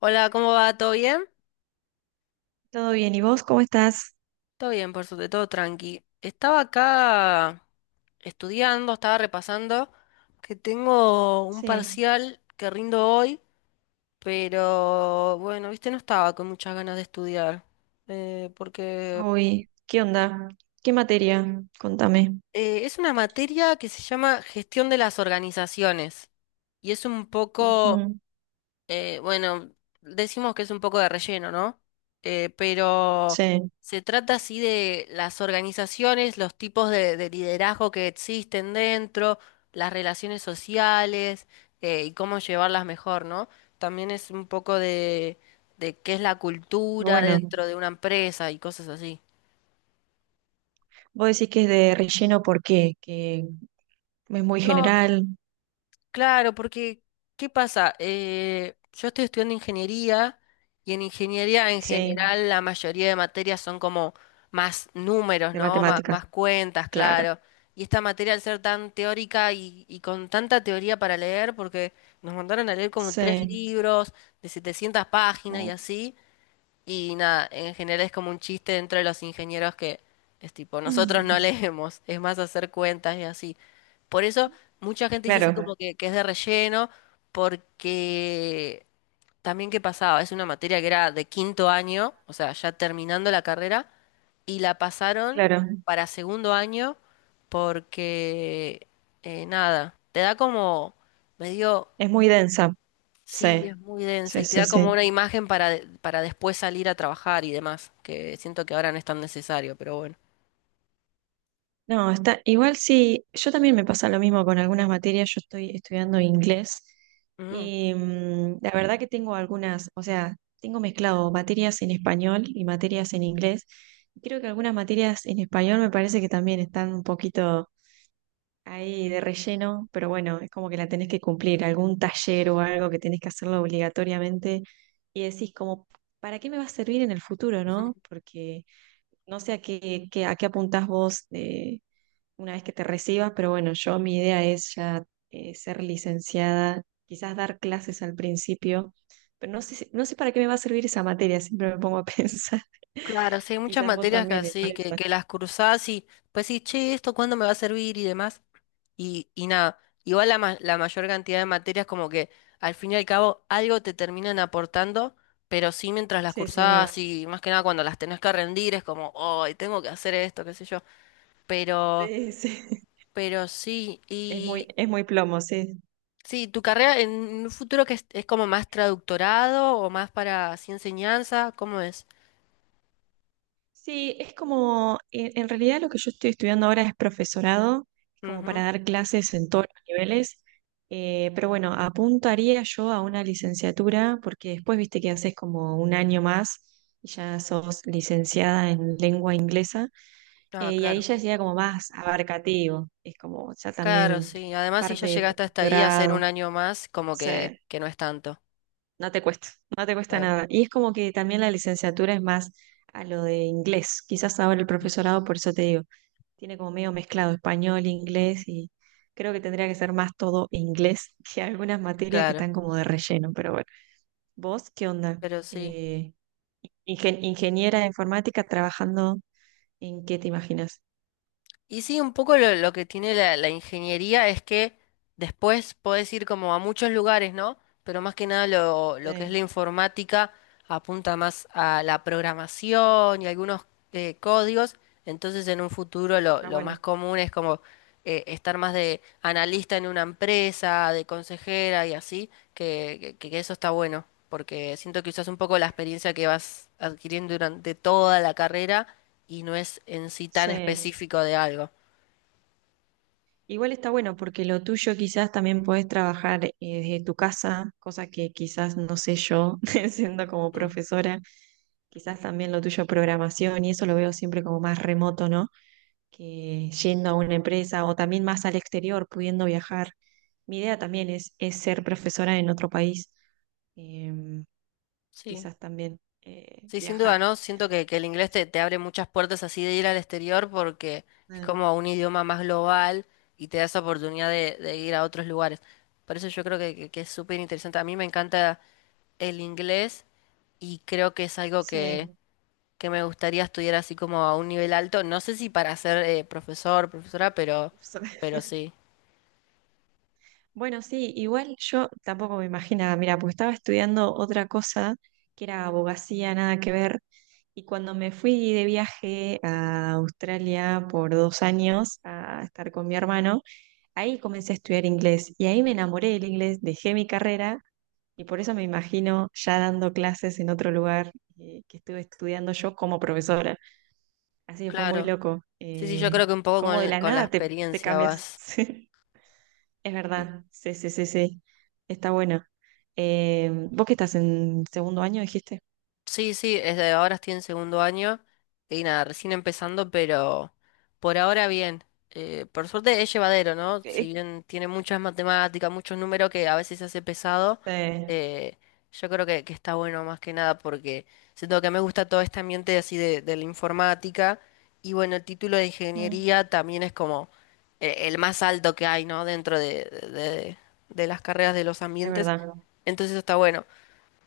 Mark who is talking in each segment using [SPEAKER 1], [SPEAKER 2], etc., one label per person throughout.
[SPEAKER 1] Hola, ¿cómo va? ¿Todo bien?
[SPEAKER 2] Todo bien, ¿y vos cómo estás?
[SPEAKER 1] Todo bien, por suerte, todo tranqui. Estaba acá estudiando, estaba repasando que tengo un
[SPEAKER 2] Sí,
[SPEAKER 1] parcial que rindo hoy, pero bueno, viste, no estaba con muchas ganas de estudiar, porque
[SPEAKER 2] hoy, ¿qué onda? ¿Qué materia? Contame.
[SPEAKER 1] es una materia que se llama gestión de las organizaciones y es un poco.
[SPEAKER 2] Ujú,
[SPEAKER 1] Bueno, decimos que es un poco de relleno, ¿no? Pero
[SPEAKER 2] sí,
[SPEAKER 1] se trata así de las organizaciones, los tipos de liderazgo que existen dentro, las relaciones sociales, y cómo llevarlas mejor, ¿no? También es un poco de qué es la cultura
[SPEAKER 2] bueno,
[SPEAKER 1] dentro de una empresa y cosas así.
[SPEAKER 2] vos decís que es de relleno, ¿por qué? Que es muy
[SPEAKER 1] No.
[SPEAKER 2] general,
[SPEAKER 1] Claro, porque, ¿qué pasa? Yo estoy estudiando ingeniería y en ingeniería en
[SPEAKER 2] sí,
[SPEAKER 1] general la mayoría de materias son como más números,
[SPEAKER 2] de
[SPEAKER 1] ¿no?
[SPEAKER 2] matemáticas,
[SPEAKER 1] Más cuentas,
[SPEAKER 2] claro,
[SPEAKER 1] claro. Y esta materia al ser tan teórica y con tanta teoría para leer, porque nos mandaron a leer como tres
[SPEAKER 2] sí.
[SPEAKER 1] libros de 700 páginas y
[SPEAKER 2] Mm.
[SPEAKER 1] así, y nada, en general es como un chiste dentro de los ingenieros que es tipo, nosotros no leemos, es más hacer cuentas y así. Por eso mucha gente dice así
[SPEAKER 2] Claro,
[SPEAKER 1] como que es de relleno, porque también qué pasaba, es una materia que era de quinto año, o sea, ya terminando la carrera, y la pasaron
[SPEAKER 2] claro,
[SPEAKER 1] para segundo año porque, nada, te da como medio.
[SPEAKER 2] es muy densa, sí,
[SPEAKER 1] Sí, es muy densa
[SPEAKER 2] sí,
[SPEAKER 1] y te
[SPEAKER 2] sí,
[SPEAKER 1] da como
[SPEAKER 2] sí.
[SPEAKER 1] una imagen para, para después salir a trabajar y demás, que siento que ahora no es tan necesario, pero bueno.
[SPEAKER 2] No, está igual sí, yo también me pasa lo mismo con algunas materias, yo estoy estudiando inglés
[SPEAKER 1] Mm.
[SPEAKER 2] y la verdad que tengo algunas, o sea, tengo mezclado materias en español y materias en inglés. Creo que algunas materias en español me parece que también están un poquito ahí de relleno, pero bueno, es como que la tenés que cumplir, algún taller o algo que tenés que hacerlo obligatoriamente y decís como, ¿para qué me va a servir en el futuro, no? Porque no sé a qué, a qué apuntás vos. Una vez que te recibas, pero bueno, yo mi idea es ya ser licenciada, quizás dar clases al principio, pero no sé, no sé para qué me va a servir esa materia, siempre me pongo a pensar,
[SPEAKER 1] Claro, sí, hay muchas
[SPEAKER 2] quizás vos
[SPEAKER 1] materias que
[SPEAKER 2] también con
[SPEAKER 1] así, que,
[SPEAKER 2] eso.
[SPEAKER 1] que las cruzás, y pues sí, che, ¿esto cuándo me va a servir? Y demás. Y nada, igual la mayor cantidad de materias como que al fin y al cabo algo te terminan aportando, pero sí mientras las
[SPEAKER 2] Sí, sí, es verdad.
[SPEAKER 1] cursás y más que nada cuando las tenés que rendir es como, ay, tengo que hacer esto, qué sé yo. Pero,
[SPEAKER 2] Sí, sí.
[SPEAKER 1] pero sí.
[SPEAKER 2] Es muy plomo, sí.
[SPEAKER 1] Sí, tu carrera en un futuro, que es como más traductorado o más para así enseñanza, ¿cómo es?
[SPEAKER 2] Sí, es como, en realidad lo que yo estoy estudiando ahora es profesorado, es como
[SPEAKER 1] Ujú.
[SPEAKER 2] para dar clases en todos los niveles, pero bueno, apuntaría yo a una licenciatura porque después viste que haces como un año más y ya sos licenciada en lengua inglesa,
[SPEAKER 1] Ah,
[SPEAKER 2] y
[SPEAKER 1] claro.
[SPEAKER 2] ahí
[SPEAKER 1] Ujú.
[SPEAKER 2] ya sería como más abarcativo, es como ya
[SPEAKER 1] Claro, mm,
[SPEAKER 2] también
[SPEAKER 1] sí. Además, si ya
[SPEAKER 2] parte de tu
[SPEAKER 1] llegaste hasta ahí a hacer un
[SPEAKER 2] doctorado, o
[SPEAKER 1] año más, como que,
[SPEAKER 2] sea,
[SPEAKER 1] que no es tanto.
[SPEAKER 2] no te cuesta, no te cuesta
[SPEAKER 1] Claro.
[SPEAKER 2] nada. Y es como que también la licenciatura es más a lo de inglés, quizás ahora el
[SPEAKER 1] Ujú.
[SPEAKER 2] profesorado, por eso te digo. Tiene como medio mezclado español, inglés y creo que tendría que ser más todo inglés que algunas materias que
[SPEAKER 1] Claro,
[SPEAKER 2] están como de relleno, pero bueno. ¿Vos qué onda?
[SPEAKER 1] pero sí.
[SPEAKER 2] Eh, Ingeniera de informática trabajando en qué te imaginas?
[SPEAKER 1] Y sí, un poco lo que tiene la ingeniería es que después podés ir como a muchos lugares, ¿no? Pero más que nada lo que es la
[SPEAKER 2] Sí,
[SPEAKER 1] informática apunta más a la programación y algunos, códigos, entonces en un futuro lo,
[SPEAKER 2] está
[SPEAKER 1] lo más
[SPEAKER 2] bueno.
[SPEAKER 1] común es como, estar más de analista en una empresa, de consejera y así, que eso está bueno, porque siento que usas un poco la experiencia que vas adquiriendo durante toda la carrera, y no es en sí tan
[SPEAKER 2] Sí.
[SPEAKER 1] específico de algo.
[SPEAKER 2] Igual está bueno porque lo tuyo quizás también podés trabajar desde tu casa, cosa que quizás no sé yo siendo como
[SPEAKER 1] Mm.
[SPEAKER 2] profesora. Quizás también lo tuyo programación y eso lo veo siempre como más remoto, ¿no? Que yendo a una empresa o también más al exterior, pudiendo viajar. Mi idea también es ser profesora en otro país, em,
[SPEAKER 1] Sí.
[SPEAKER 2] quizás también
[SPEAKER 1] Sí, sin duda,
[SPEAKER 2] viajar.
[SPEAKER 1] ¿no? Siento que el inglés te abre muchas puertas así de ir al exterior porque es
[SPEAKER 2] Ah,
[SPEAKER 1] como un idioma más global y te da esa oportunidad de ir a otros lugares. Por eso yo creo que es súper interesante. A mí me encanta el inglés, y creo que es algo que,
[SPEAKER 2] sí.
[SPEAKER 1] que me gustaría estudiar así como a un nivel alto. No sé si para ser profesor, profesora,
[SPEAKER 2] So-
[SPEAKER 1] pero sí.
[SPEAKER 2] Bueno, sí, igual yo tampoco me imaginaba, mira, porque estaba estudiando otra cosa que era abogacía, nada que ver, y cuando me fui de viaje a Australia por 2 años a estar con mi hermano, ahí comencé a estudiar inglés y ahí me enamoré del inglés, dejé mi carrera. Y por eso me imagino ya dando clases en otro lugar que estuve estudiando yo como profesora. Así que fue muy
[SPEAKER 1] Claro.
[SPEAKER 2] loco.
[SPEAKER 1] Sí, sí, yo creo que un poco
[SPEAKER 2] Cómo de
[SPEAKER 1] con,
[SPEAKER 2] la
[SPEAKER 1] con la
[SPEAKER 2] nada te, te
[SPEAKER 1] experiencia
[SPEAKER 2] cambias.
[SPEAKER 1] vas.
[SPEAKER 2] Sí, es verdad. Sí, sí, sí, sí. Está bueno. Vos que estás en segundo año, dijiste.
[SPEAKER 1] Sí, sí, ahora estoy en segundo año y nada, recién empezando, pero por ahora bien. Por suerte es llevadero, ¿no? Si
[SPEAKER 2] Eh,
[SPEAKER 1] bien tiene muchas matemáticas, muchos números que a veces se hace pesado,
[SPEAKER 2] Sí,
[SPEAKER 1] eh, yo creo que está bueno más que nada porque siento que me gusta todo este ambiente así de la informática, y bueno, el título de
[SPEAKER 2] mm,
[SPEAKER 1] ingeniería también es como, el más alto que hay, ¿no? Dentro de las carreras, de los
[SPEAKER 2] es
[SPEAKER 1] ambientes,
[SPEAKER 2] verdad.
[SPEAKER 1] entonces eso está bueno,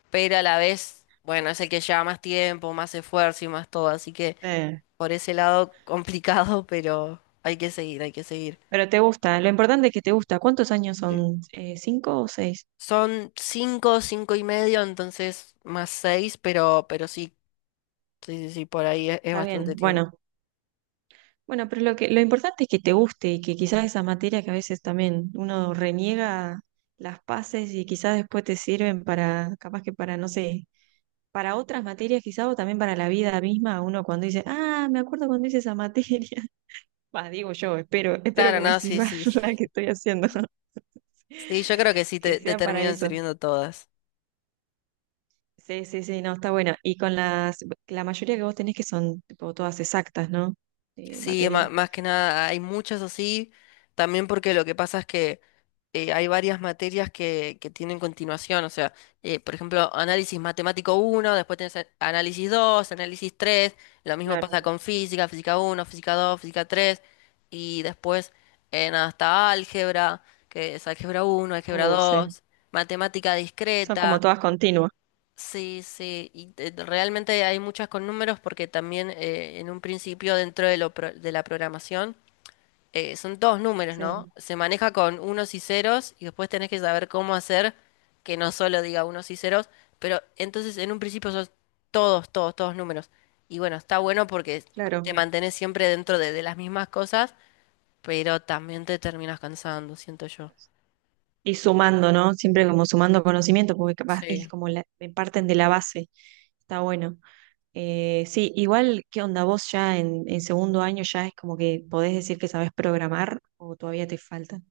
[SPEAKER 1] pero a la vez, bueno, es el que lleva más tiempo, más esfuerzo y más todo, así que
[SPEAKER 2] Sí.
[SPEAKER 1] por ese lado complicado, pero hay que seguir, hay que seguir.
[SPEAKER 2] Pero te gusta. Lo importante es que te gusta. ¿Cuántos años
[SPEAKER 1] Sí.
[SPEAKER 2] son? ¿Cinco o seis?
[SPEAKER 1] Son cinco, cinco y medio, entonces más seis, pero sí, sí, sí, sí, por ahí es
[SPEAKER 2] Está
[SPEAKER 1] bastante
[SPEAKER 2] bien.
[SPEAKER 1] tiempo.
[SPEAKER 2] Bueno. Bueno, pero lo que, lo importante es que te guste y que quizás esa materia que a veces también uno reniega las pases y quizás después te sirven para, capaz que para, no sé, para otras materias quizás o también para la vida misma, uno cuando dice, ah, me acuerdo cuando hice esa materia. Bah, digo yo, espero, espero
[SPEAKER 1] Claro,
[SPEAKER 2] que me
[SPEAKER 1] no, sí,
[SPEAKER 2] sirva
[SPEAKER 1] sí, sí.
[SPEAKER 2] la que estoy haciendo,
[SPEAKER 1] Sí, yo creo que sí
[SPEAKER 2] que
[SPEAKER 1] te
[SPEAKER 2] sea para
[SPEAKER 1] terminan
[SPEAKER 2] eso.
[SPEAKER 1] sirviendo todas.
[SPEAKER 2] Sí, sí, sí, no, está bueno. Y con las, la mayoría que vos tenés que son tipo todas exactas, ¿no?
[SPEAKER 1] Sí,
[SPEAKER 2] Materias.
[SPEAKER 1] más que nada, hay muchas así, también porque lo que pasa es que, hay varias materias que tienen continuación, o sea, por ejemplo, análisis matemático uno, después tenés análisis 2, análisis tres; lo mismo pasa
[SPEAKER 2] Claro.
[SPEAKER 1] con física uno, física 2, física tres; y después en hasta álgebra, que es álgebra uno, álgebra
[SPEAKER 2] Sí.
[SPEAKER 1] 2, matemática
[SPEAKER 2] Son como
[SPEAKER 1] discreta.
[SPEAKER 2] todas continuas.
[SPEAKER 1] Sí, sí, y realmente hay muchas con números, porque también, en un principio dentro de la programación, son todos números, ¿no?
[SPEAKER 2] Sí,
[SPEAKER 1] Se maneja con unos y ceros, y después tenés que saber cómo hacer que no solo diga unos y ceros, pero entonces en un principio son todos, todos, todos números. Y bueno, está bueno porque te
[SPEAKER 2] claro.
[SPEAKER 1] mantenés siempre dentro de las mismas cosas, pero también te terminas cansando, siento yo.
[SPEAKER 2] Y sumando, ¿no? Siempre como sumando conocimiento, porque capaz es
[SPEAKER 1] Sí.
[SPEAKER 2] como la, me parten de la base. Está bueno. Sí, igual, ¿qué onda? ¿Vos ya en segundo año ya es como que podés decir que sabés programar o todavía te faltan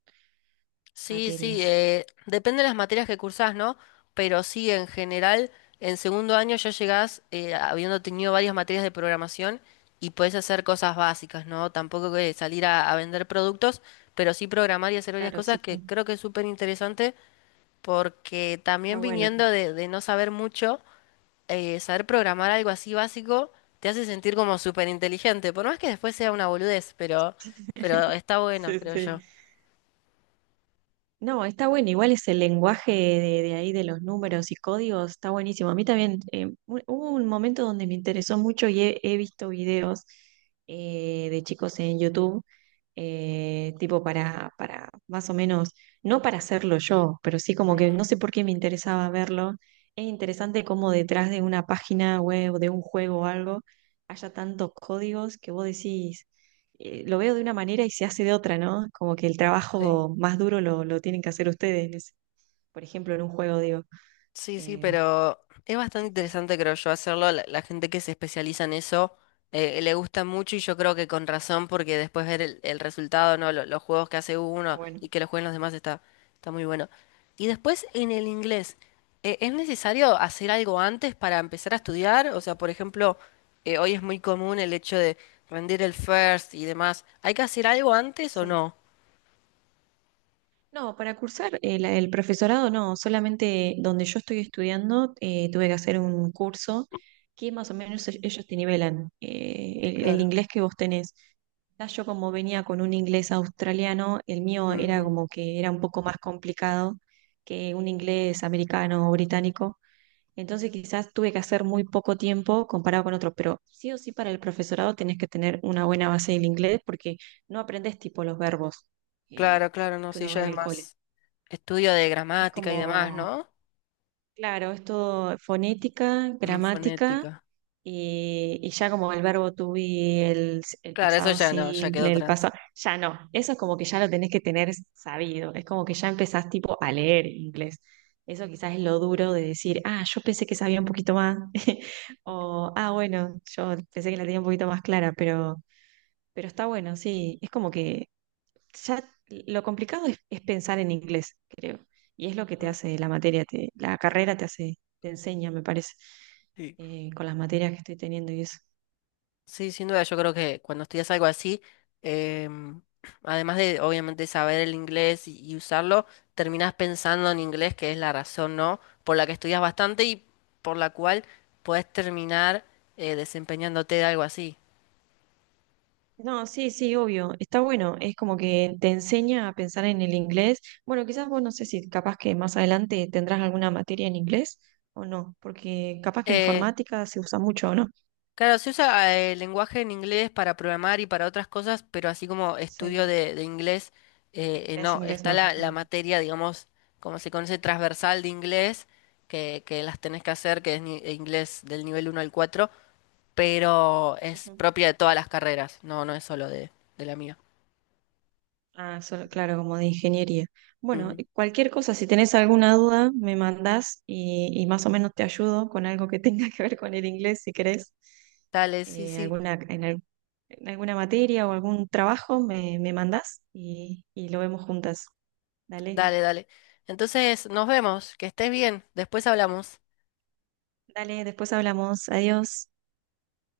[SPEAKER 1] Sí, sí,
[SPEAKER 2] materias?
[SPEAKER 1] depende de las materias que cursás, ¿no? Pero sí, en general, en segundo año ya llegás, habiendo tenido varias materias de programación, y podés hacer cosas básicas, ¿no? Tampoco que salir a vender productos, pero sí programar y hacer varias
[SPEAKER 2] Claro,
[SPEAKER 1] cosas
[SPEAKER 2] sí,
[SPEAKER 1] que
[SPEAKER 2] sí.
[SPEAKER 1] creo que es súper interesante, porque
[SPEAKER 2] Está
[SPEAKER 1] también
[SPEAKER 2] bueno.
[SPEAKER 1] viniendo de no saber mucho, saber programar algo así básico te hace sentir como súper inteligente, por más que después sea una boludez, pero está bueno,
[SPEAKER 2] Sí,
[SPEAKER 1] creo
[SPEAKER 2] sí.
[SPEAKER 1] yo.
[SPEAKER 2] No, está bueno, igual ese lenguaje de ahí de los números y códigos está buenísimo. A mí también hubo un momento donde me interesó mucho y he visto videos de chicos en YouTube, tipo para más o menos, no para hacerlo yo, pero sí como que no sé por qué me interesaba verlo. Es interesante cómo detrás de una página web, de un juego o algo, haya tantos códigos que vos decís lo veo de una manera y se hace de otra, ¿no? Como que el
[SPEAKER 1] Sí.
[SPEAKER 2] trabajo más duro lo tienen que hacer ustedes, en por ejemplo, en un juego, digo.
[SPEAKER 1] Sí, sí,
[SPEAKER 2] Eh,
[SPEAKER 1] pero es bastante
[SPEAKER 2] quizás,
[SPEAKER 1] interesante, creo yo, hacerlo. La gente que se especializa en eso, le gusta mucho, y yo creo que con razón, porque después ver el resultado, ¿no? Los juegos que hace
[SPEAKER 2] ah,
[SPEAKER 1] uno
[SPEAKER 2] bueno,
[SPEAKER 1] y que los jueguen los demás está muy bueno. Y después en el inglés, ¿es necesario hacer algo antes para empezar a estudiar? O sea, por ejemplo, hoy es muy común el hecho de rendir el first y demás. ¿Hay que hacer algo antes o
[SPEAKER 2] sí.
[SPEAKER 1] no?
[SPEAKER 2] No, para cursar el profesorado no, solamente donde yo estoy estudiando tuve que hacer un curso que más o menos ellos te nivelan el
[SPEAKER 1] Claro.
[SPEAKER 2] inglés que vos tenés. Ya yo como venía con un inglés australiano, el mío era
[SPEAKER 1] Ujú.
[SPEAKER 2] como que era un poco más complicado que un inglés americano o británico. Entonces quizás tuve que hacer muy poco tiempo comparado con otros, pero sí o sí para el profesorado tenés que tener una buena base del inglés porque no aprendes tipo los verbos
[SPEAKER 1] Claro,
[SPEAKER 2] eh,
[SPEAKER 1] claro, no,
[SPEAKER 2] que
[SPEAKER 1] sí,
[SPEAKER 2] uno ve
[SPEAKER 1] ya
[SPEAKER 2] en
[SPEAKER 1] es
[SPEAKER 2] el cole.
[SPEAKER 1] más estudio de
[SPEAKER 2] Es
[SPEAKER 1] gramática y demás,
[SPEAKER 2] como,
[SPEAKER 1] ¿no?
[SPEAKER 2] claro, es todo fonética,
[SPEAKER 1] Mm,
[SPEAKER 2] gramática
[SPEAKER 1] fonética.
[SPEAKER 2] y ya como el verbo to be, el
[SPEAKER 1] Claro, eso
[SPEAKER 2] pasado
[SPEAKER 1] ya no, ya quedó
[SPEAKER 2] simple, el
[SPEAKER 1] atrás.
[SPEAKER 2] pasado, ya no, eso es como que ya lo tenés que tener sabido, es como que ya empezás tipo a leer inglés. Eso quizás es lo duro de decir, ah, yo pensé que sabía un poquito más, o ah, bueno, yo pensé que la tenía un poquito más clara, pero está bueno, sí, es como que ya lo complicado es pensar en inglés, creo. Y es lo que te
[SPEAKER 1] Mm,
[SPEAKER 2] hace la materia, la carrera te hace, te enseña, me parece,
[SPEAKER 1] sí.
[SPEAKER 2] con las materias que estoy teniendo y eso.
[SPEAKER 1] Sí, sin duda, yo creo que cuando estudias algo así, em, además de obviamente saber el inglés y usarlo, terminás pensando en inglés, que es la razón, ¿no? Por la que estudias bastante y por la cual podés terminar, desempeñándote de algo así.
[SPEAKER 2] No, sí, sí, obvio, está bueno, es como que te enseña a pensar en el inglés. Bueno, quizás vos no sé si capaz que más adelante tendrás alguna materia en inglés o no, porque capaz que
[SPEAKER 1] Eh,
[SPEAKER 2] informática se usa mucho, ¿o no?
[SPEAKER 1] Claro, se usa, el lenguaje en inglés para programar y para otras cosas, pero así como estudio
[SPEAKER 2] Sí,
[SPEAKER 1] de inglés,
[SPEAKER 2] inglés,
[SPEAKER 1] no,
[SPEAKER 2] inglés
[SPEAKER 1] está
[SPEAKER 2] no.
[SPEAKER 1] la
[SPEAKER 2] Ah,
[SPEAKER 1] materia, digamos, como se conoce, transversal de inglés, que las tenés que hacer, que es inglés del nivel uno al 4, pero es
[SPEAKER 2] ujú.
[SPEAKER 1] propia de todas las carreras, no, no es solo de la mía.
[SPEAKER 2] Ah, solo- claro, como de ingeniería. Bueno,
[SPEAKER 1] Ujú.
[SPEAKER 2] cualquier cosa, si tenés alguna duda, me mandás y más o menos te ayudo con algo que tenga que ver con el inglés, si querés.
[SPEAKER 1] Dale, sí,
[SPEAKER 2] Eh,
[SPEAKER 1] sí,
[SPEAKER 2] alguna, en, al- en alguna materia o algún trabajo, me mandás y lo vemos juntas. Dale,
[SPEAKER 1] dale, dale. Entonces, nos vemos, que estés bien, después hablamos.
[SPEAKER 2] dale, después hablamos. Adiós.